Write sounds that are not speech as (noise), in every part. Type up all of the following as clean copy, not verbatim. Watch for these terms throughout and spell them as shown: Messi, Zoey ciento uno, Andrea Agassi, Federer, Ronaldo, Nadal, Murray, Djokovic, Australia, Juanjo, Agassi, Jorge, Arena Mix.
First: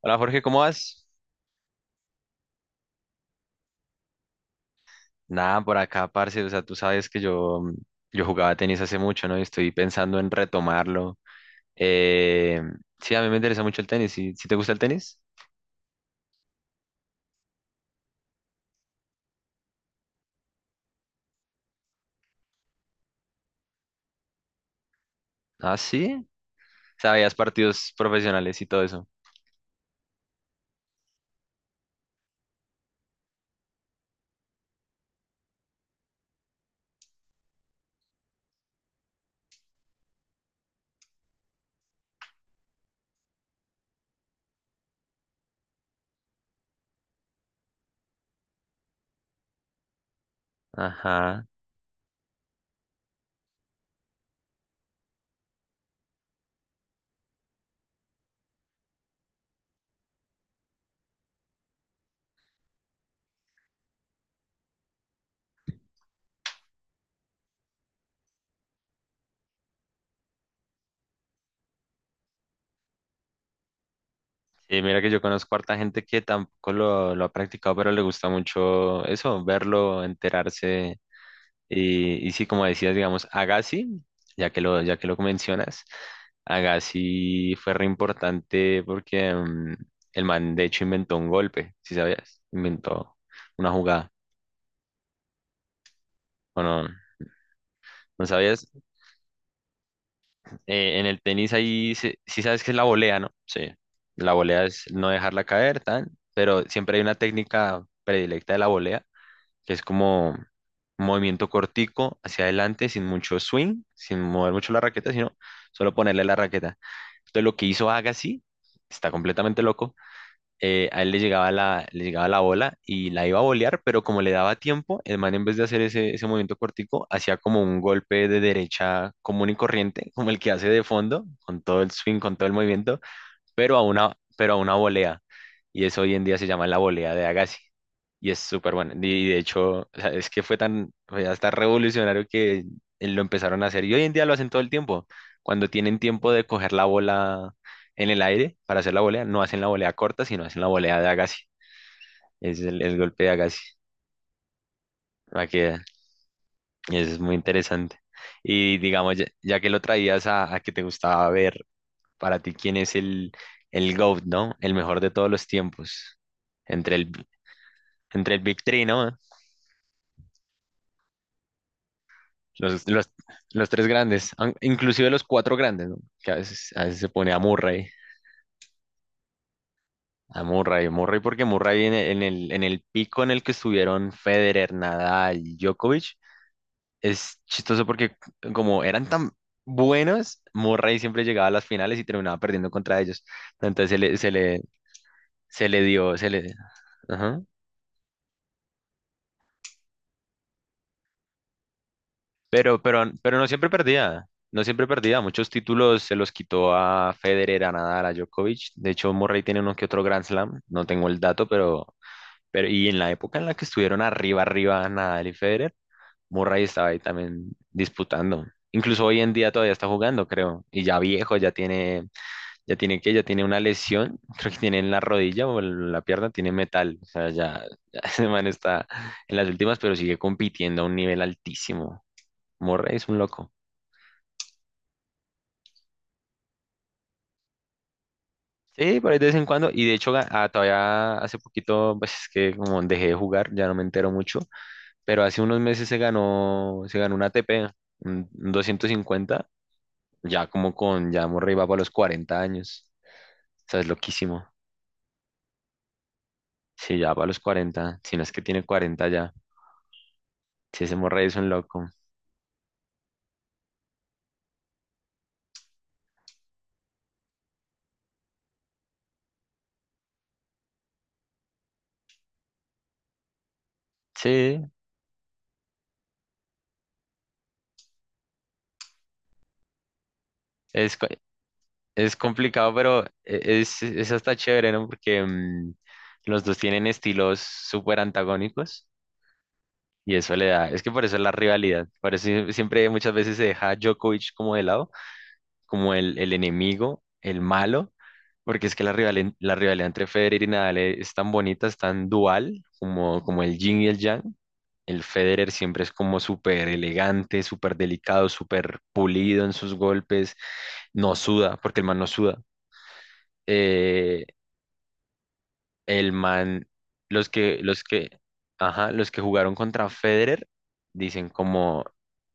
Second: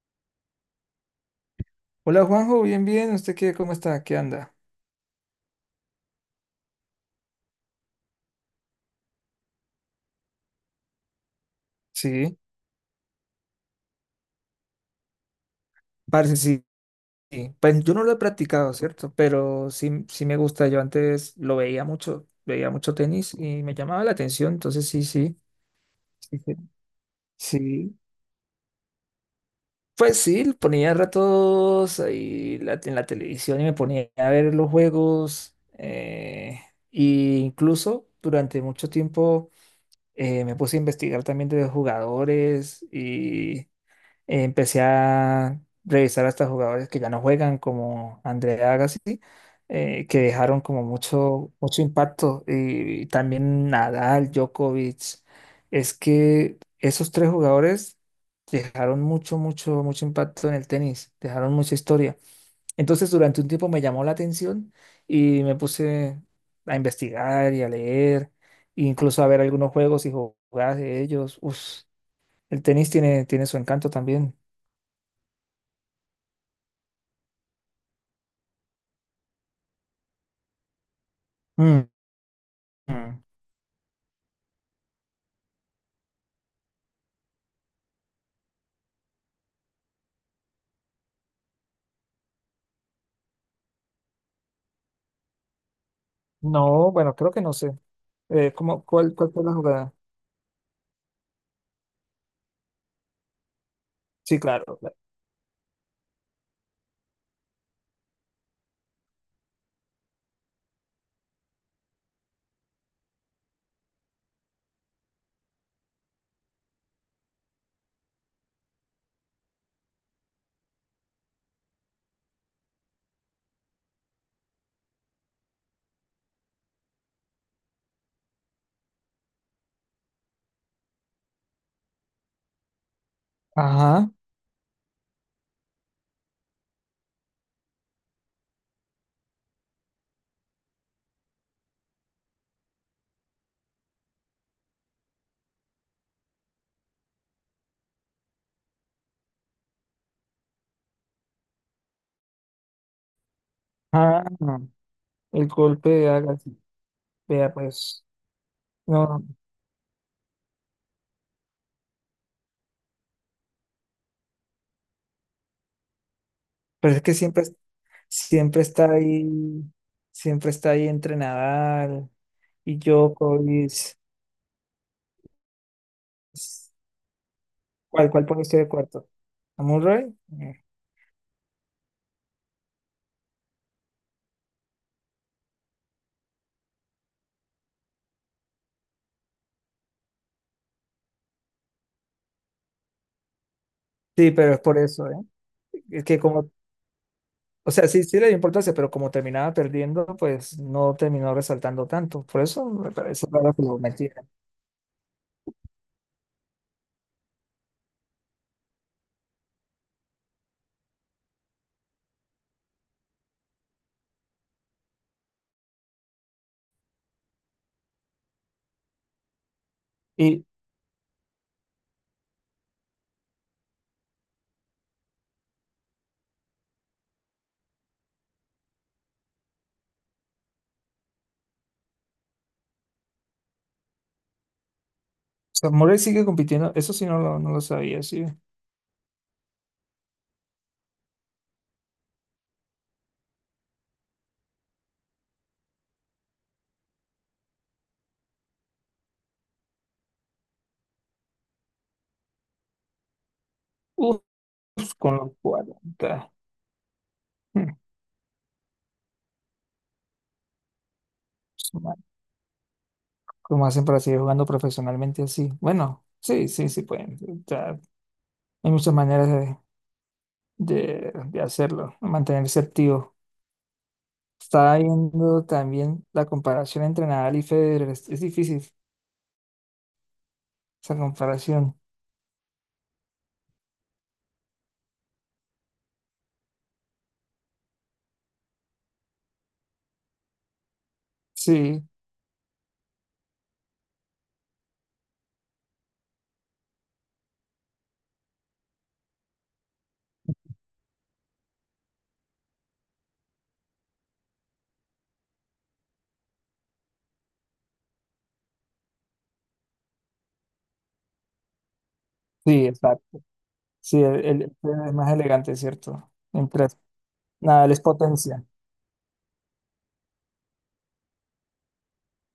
Hola Jorge, ¿cómo vas? Hola Juanjo, bien, bien. ¿Usted qué, cómo está? ¿Qué anda? Nada, por acá, parce, o sea, tú sabes que yo jugaba tenis hace mucho, ¿no? Y estoy pensando en retomarlo. Sí. Eh, sí, a mí me interesa mucho el tenis. ¿Sí, sí te gusta el tenis? Parce, sí, sí. Pues yo no lo he practicado, ¿cierto? Pero sí, sí me gusta. Yo antes lo veía mucho tenis y me llamaba la atención. Entonces sí, sí. Ah, sí. Sí. Sí. ¿Sabías partidos Sí. profesionales y todo eso? Pues sí, ponía ratos ahí en la televisión y me ponía a ver los juegos. Y incluso durante mucho tiempo me puse a investigar también de los jugadores. Empecé a revisar hasta jugadores que ya no juegan, como Andrea Agassi, que dejaron como Ajá. mucho, mucho impacto. Y también Nadal, Djokovic. Es que esos tres jugadores dejaron mucho, mucho, mucho impacto en el tenis, dejaron mucha historia. Entonces, durante un tiempo me llamó la atención y me puse a investigar y a leer, e incluso a ver algunos juegos y jugadas de ellos. Uf, el tenis tiene su encanto también. Y mira que yo conozco harta gente que tampoco lo ha practicado, pero le gusta mucho eso, verlo, enterarse. Mm, Y sí, como decías, mm. digamos, Agassi, ya que lo mencionas, Agassi fue re importante porque el man de hecho inventó un golpe, si sabías, inventó una jugada. Bueno, ¿no No, bueno, creo que no sé. ¿No sabías? ¿Cómo, cuál fue la jugada? En el tenis ahí, sí sabes que es la volea, ¿no? Sí, la Sí, volea claro. es Claro. no dejarla caer, tan, pero siempre hay una técnica predilecta de la volea que es como un movimiento cortico hacia adelante, sin mucho swing, sin mover mucho la raqueta, sino solo ponerle la raqueta. Entonces lo que hizo Agassi, está completamente loco, a él le llegaba la bola y la iba a volear, pero como le daba tiempo, el man en vez de hacer ese movimiento cortico, hacía como un golpe de derecha común y corriente, como el que hace de fondo, con todo el swing, con todo el movimiento, pero a Ajá. una, pero a una volea. Y eso hoy en día se llama la volea de Agassi. Y es súper bueno. Y de hecho, o sea, es que fue tan, fue hasta revolucionario que lo empezaron a hacer. Y hoy en día lo hacen todo el tiempo. Cuando tienen tiempo de coger la bola en el aire para hacer la volea, no hacen la volea corta, sino hacen la volea de Agassi. Es el golpe de Agassi. Ah, no. Va El que golpe de Agassi. es muy Vea, interesante. pues, Y no, digamos, ya, no. ya que lo traías a, que te gustaba ver. Para ti, ¿quién es el GOAT, no? El mejor de todos los tiempos. Pero Entre es el, que siempre, entre el Big siempre Three, está ¿no? ahí, siempre está ahí entre Nadal y Los, los, los tres Djokovic. grandes, inclusive los cuatro grandes, ¿no? Que a veces se pone a Murray, ¿Cuál pone usted de cuarto? ¿A Murray? a Eh, Murray, Murray porque Murray en el pico en el que estuvieron Federer, Nadal, y Djokovic, es chistoso porque como eran tan buenos, Murray siempre llegaba a las finales y terminaba perdiendo contra ellos. Entonces se le, Sí, se pero es le, por eso, ¿eh? se le Es dio. que como, Ajá. o sea, sí, sí le dio importancia, pero como terminaba perdiendo, pues no terminó resaltando tanto. Por eso Pero, me pero, parece pero no raro que siempre lo metí. perdía, no siempre perdía. Muchos títulos se los quitó a Federer, a Nadal, a Djokovic. De hecho, Murray tiene uno que otro Grand Slam, no tengo el dato, pero, y en la época en la que estuvieron arriba, arriba Nadal y Federer, Murray estaba ahí también disputando. Incluso hoy en día todavía está jugando, Y o creo, y ya viejo, ya tiene una lesión, (laughs) creo que tiene en la rodilla o en la pierna, tiene metal, o sea, ya, ya (laughs) ese man está en las últimas, pero sigue compitiendo a un nivel altísimo. Murray es un loco. sea, Murray sigue compitiendo, eso sí no lo sabía, sí. Sí, por ahí de vez en cuando. Y de hecho, todavía hace poquito, pues es que como dejé de jugar, ya no me entero mucho. Pero hace unos meses se ganó un ATP, un 250, ya Murray va para los 40 años. O sea, es Uf, loquísimo. con los 40. Sí, ya para los Hmm, 40. Si no es que tiene 40 ya. Sí, ese Murray es un Su loco. madre. ¿Cómo hacen para seguir jugando profesionalmente así? Bueno, sí, sí, sí pueden. O sea, hay muchas maneras de hacerlo, mantenerse activo. Sí, Estaba viendo también la comparación entre Nadal y Federer. Es difícil es, esa co- comparación. es complicado, pero es hasta chévere, ¿no? Porque los dos tienen estilos súper antagónicos. Y eso le da, es que por eso es la Sí, rivalidad, por eso siempre muchas veces se deja a Djokovic como de lado, como el enemigo, el malo, porque es que la rivalidad entre Federer y Nadal es tan bonita, es tan dual, como el yin y el yang. El Federer siempre es como súper elegante, súper delicado, súper pulido en sus golpes, no suda, porque el man no suda. sí, exacto. Sí, Eh, el Federer es más elegante, ¿cierto? El man, Mientras Nadal es los que, potencia. Ajá, los que jugaron contra Federer dicen como,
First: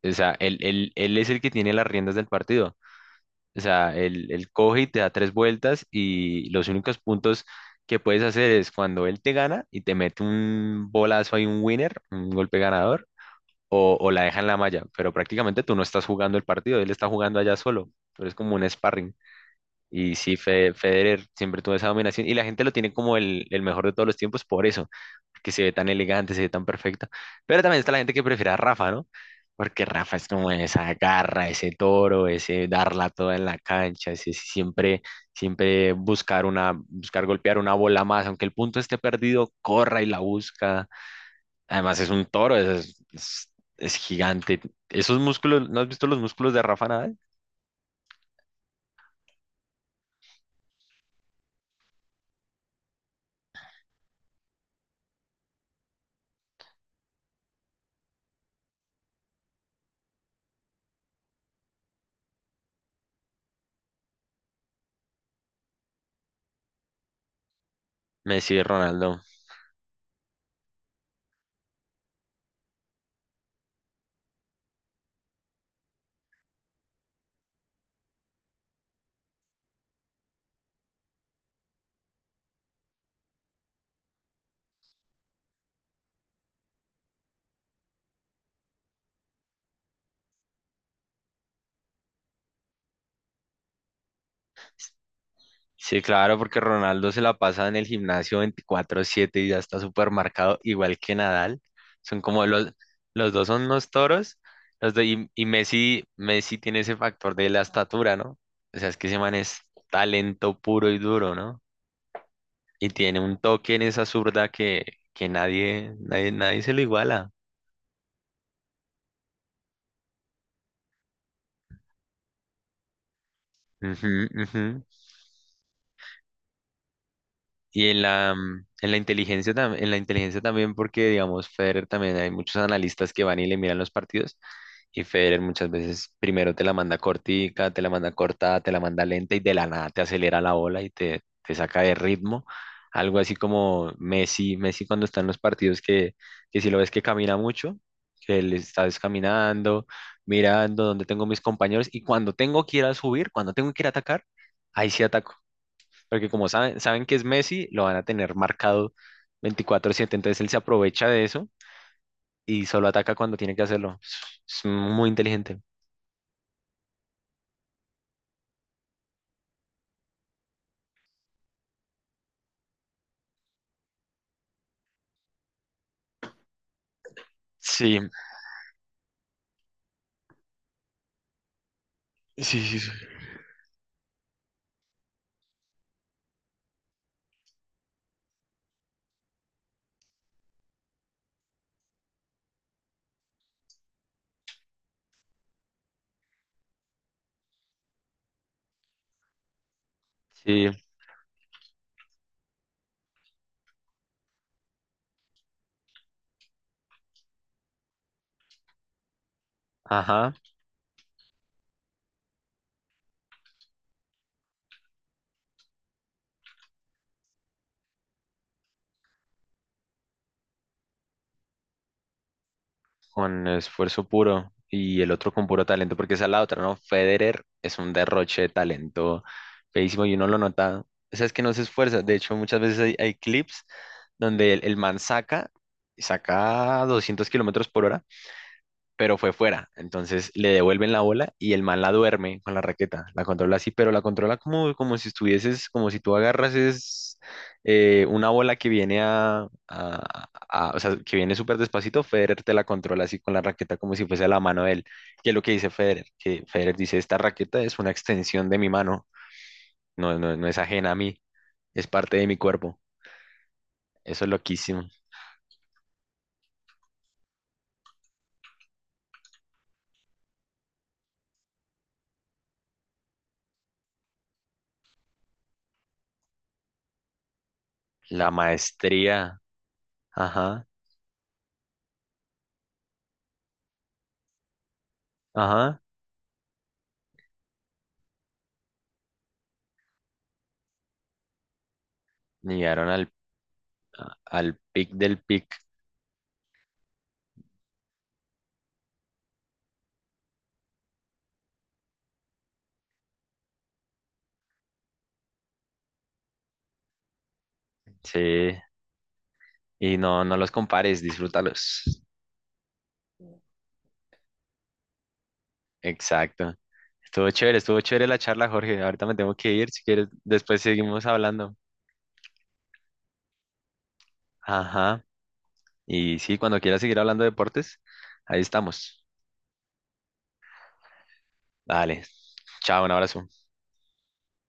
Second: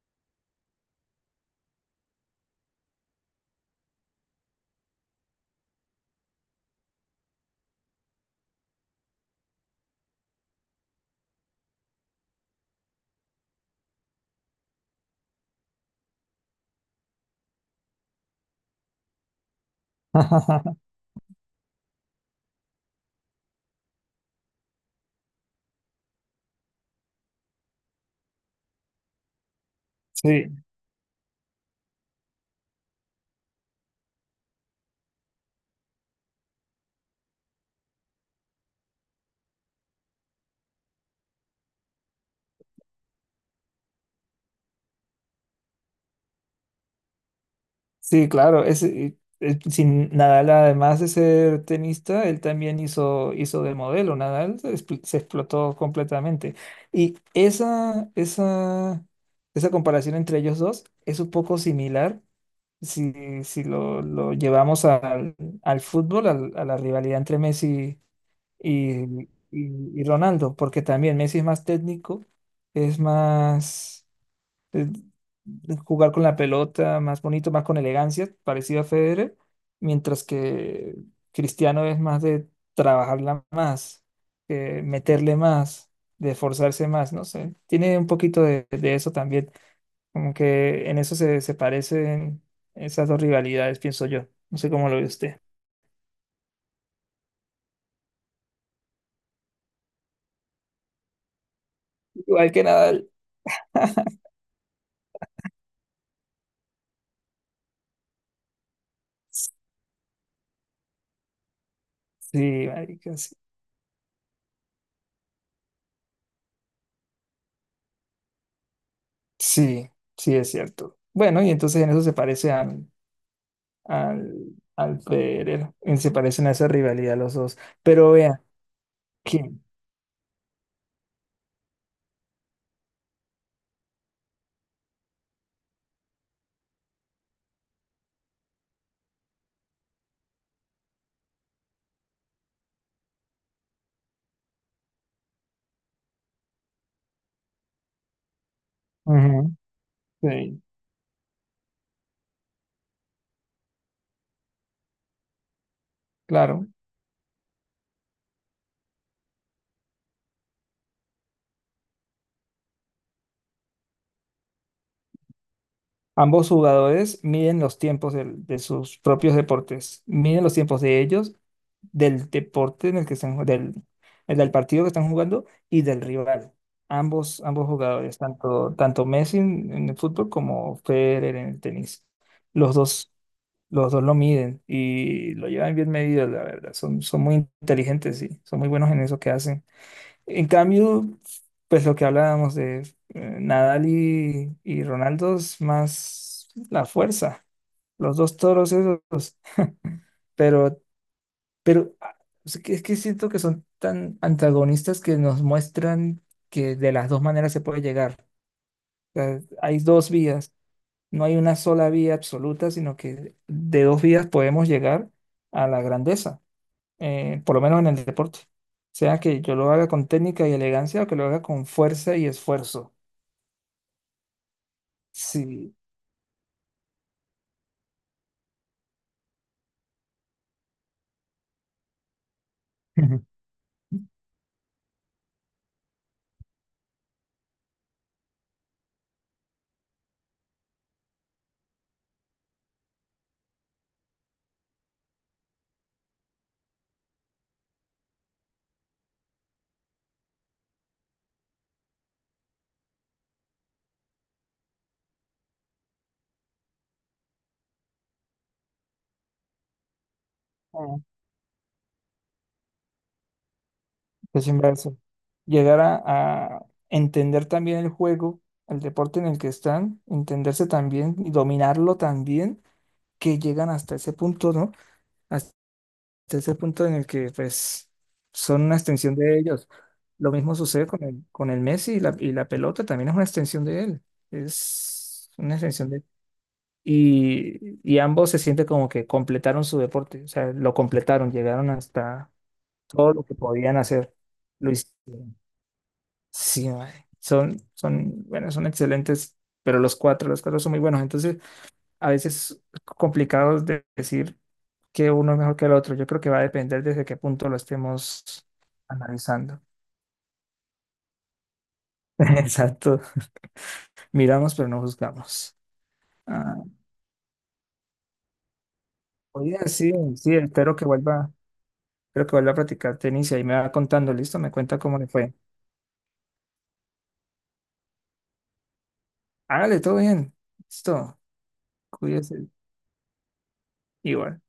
o sea, él es el que tiene las riendas del partido. O sea, él coge y te da tres vueltas y los únicos puntos que puedes hacer es cuando él te gana y te mete un bolazo ahí, un winner, un golpe ganador, o la deja en la malla. Pero prácticamente tú no estás jugando el partido, él está jugando allá solo, pero es como un sparring. Y sí, (laughs) Federer siempre tuvo esa dominación y la gente lo tiene como el mejor de todos los tiempos por eso, que se ve tan elegante, se ve tan perfecto. Pero también está la gente que prefiere a Rafa, ¿no? Porque Rafa es Sí. como esa garra, ese toro, ese darla toda en la cancha, ese siempre buscar buscar golpear una bola más, aunque el punto esté perdido, corra y la busca. Además es un toro, es gigante. Esos músculos, ¿no has visto los músculos de Rafa Nadal? Sí, claro, ese, sin Nadal, además de ser tenista, él también hizo de modelo. Nadal se explotó completamente. Y esa comparación entre ellos dos es un poco similar si, si lo llevamos al, al fútbol, al- a la rivalidad entre Messi Messi, y y, Ronaldo. y Ronaldo, porque también Messi es más técnico, es más de- de jugar con la pelota más bonito, más con elegancia, parecido a Federer, mientras que Cristiano es más de trabajarla más, meterle más, de esforzarse más, no sé, tiene un poquito de eso también, como que en eso se parecen esas dos rivalidades, pienso yo, no sé cómo lo ve usted. Sí, claro, porque Ronaldo se la pasa en el gimnasio 24/7 y ya está súper marcado, igual que Nadal. Son como Igual que los, Nadal, los dos son unos toros, y Messi tiene ese factor de la estatura, ¿no? O sea, es que ese man es talento puro y duro, ¿no? sí, Y marica, tiene sí, un toque en esa zurda que nadie, nadie, nadie se lo iguala. sí, sí es cierto. Bueno, y entonces en eso se parece Ujú, al, ujú. al Federer. Y se parecen a esa rivalidad los dos. Y en Pero la, vean, mm, en la que inteligencia, tam- en la inteligencia también, porque digamos, Federer también hay muchos analistas que van y le miran los partidos. Y Federer muchas veces primero te la manda cortica, te la manda corta, te la manda lenta y de la nada te acelera la bola y te saca de ritmo. Algo así como Messi, cuando está en los partidos que si lo ves que camina mucho, que él está ujú, descaminando, sí, mirando dónde tengo mis compañeros y cuando tengo que ir a subir, cuando tengo que ir a atacar, ahí sí ataco porque como claro. saben que es Messi, lo van a tener marcado 24/7. Entonces él se aprovecha de eso y solo ataca cuando tiene que hacerlo. Es muy inteligente. Ambos jugadores miden los tiempos sus propios deportes, miden los tiempos de ellos del deporte en el que están, del partido que están jugando y del rival. Ambos Sí, jugadores, tanto Messi en el fútbol como Federer en el tenis. sí, Los sí, sí. dos, los dos lo miden y lo llevan bien medido, la verdad. Son muy inteligentes y son muy buenos en eso que hacen. En cambio, pues lo que hablábamos de Nadal y, Ronaldo es más la fuerza. Los dos toros esos, Sí, pero pero es que siento que son tan antagonistas que nos muestran que de las dos maneras se puede llegar. O sea, hay dos ajá, vías, no hay una sola vía absoluta, sino que de dos vías podemos llegar a la grandeza, por lo menos en el deporte. Sea que yo lo haga con técnica y elegancia o que lo haga con fuerza y esfuerzo. con esfuerzo puro y el otro con puro Sí. talento, porque esa es la otra, ¿no? Federer es un derroche de talento feísimo y uno lo nota. O sea, es que no se esfuerza. De hecho, muchas veces hay (laughs) clips donde el man saca 200 kilómetros por hora pero fue fuera. Entonces le devuelven la bola y el man la duerme con la raqueta, la controla así, pero la controla como si estuvieses, como si tú agarras es, una bola que viene o sea, que viene súper despacito, Federer te la controla así con la raqueta como si fuese la mano de él. ¿Que es lo que dice Federer? Que Federer dice, esta raqueta es una extensión de mi mano, no, no, no es ajena a mí, es parte de mi cuerpo. Eso es Es loquísimo. inverso. Llegar a entender también el juego, el deporte en el que están, entenderse también y dominarlo también, que llegan hasta ese punto, ¿no? Hasta ese punto en el que, pues, La son una extensión de maestría, ellos. Lo mismo ajá, sucede con el Messi y la pelota, también es una extensión de él. Es una ajá, extensión de Y, y ambos se sienten como que completaron su deporte, o sea, lo completaron, llegaron hasta llegaron todo lo que podían hacer. Al Luis. pic del pic, Sí, mae, bueno, son excelentes, pero los cuatro son muy buenos. Entonces, a veces complicados de decir que uno es mejor que el otro. Yo creo que va a depender desde qué punto lo estemos sí, analizando. y no, no los compares, disfrútalos. (laughs) Exacto. Miramos, pero no juzgamos. Exacto. Ah, Estuvo chévere la charla, Jorge. Ahorita me tengo que oye, ir, si sí, quieres, sí, después seguimos hablando. espero que vuelva a practicar tenis y ahí me va contando, ¿listo? Me cuenta cómo Ajá. le fue. Y sí, cuando quieras seguir hablando de deportes, ahí estamos. Hágale, todo bien. Listo. Dale, Cuídese. chao, un abrazo. Igual.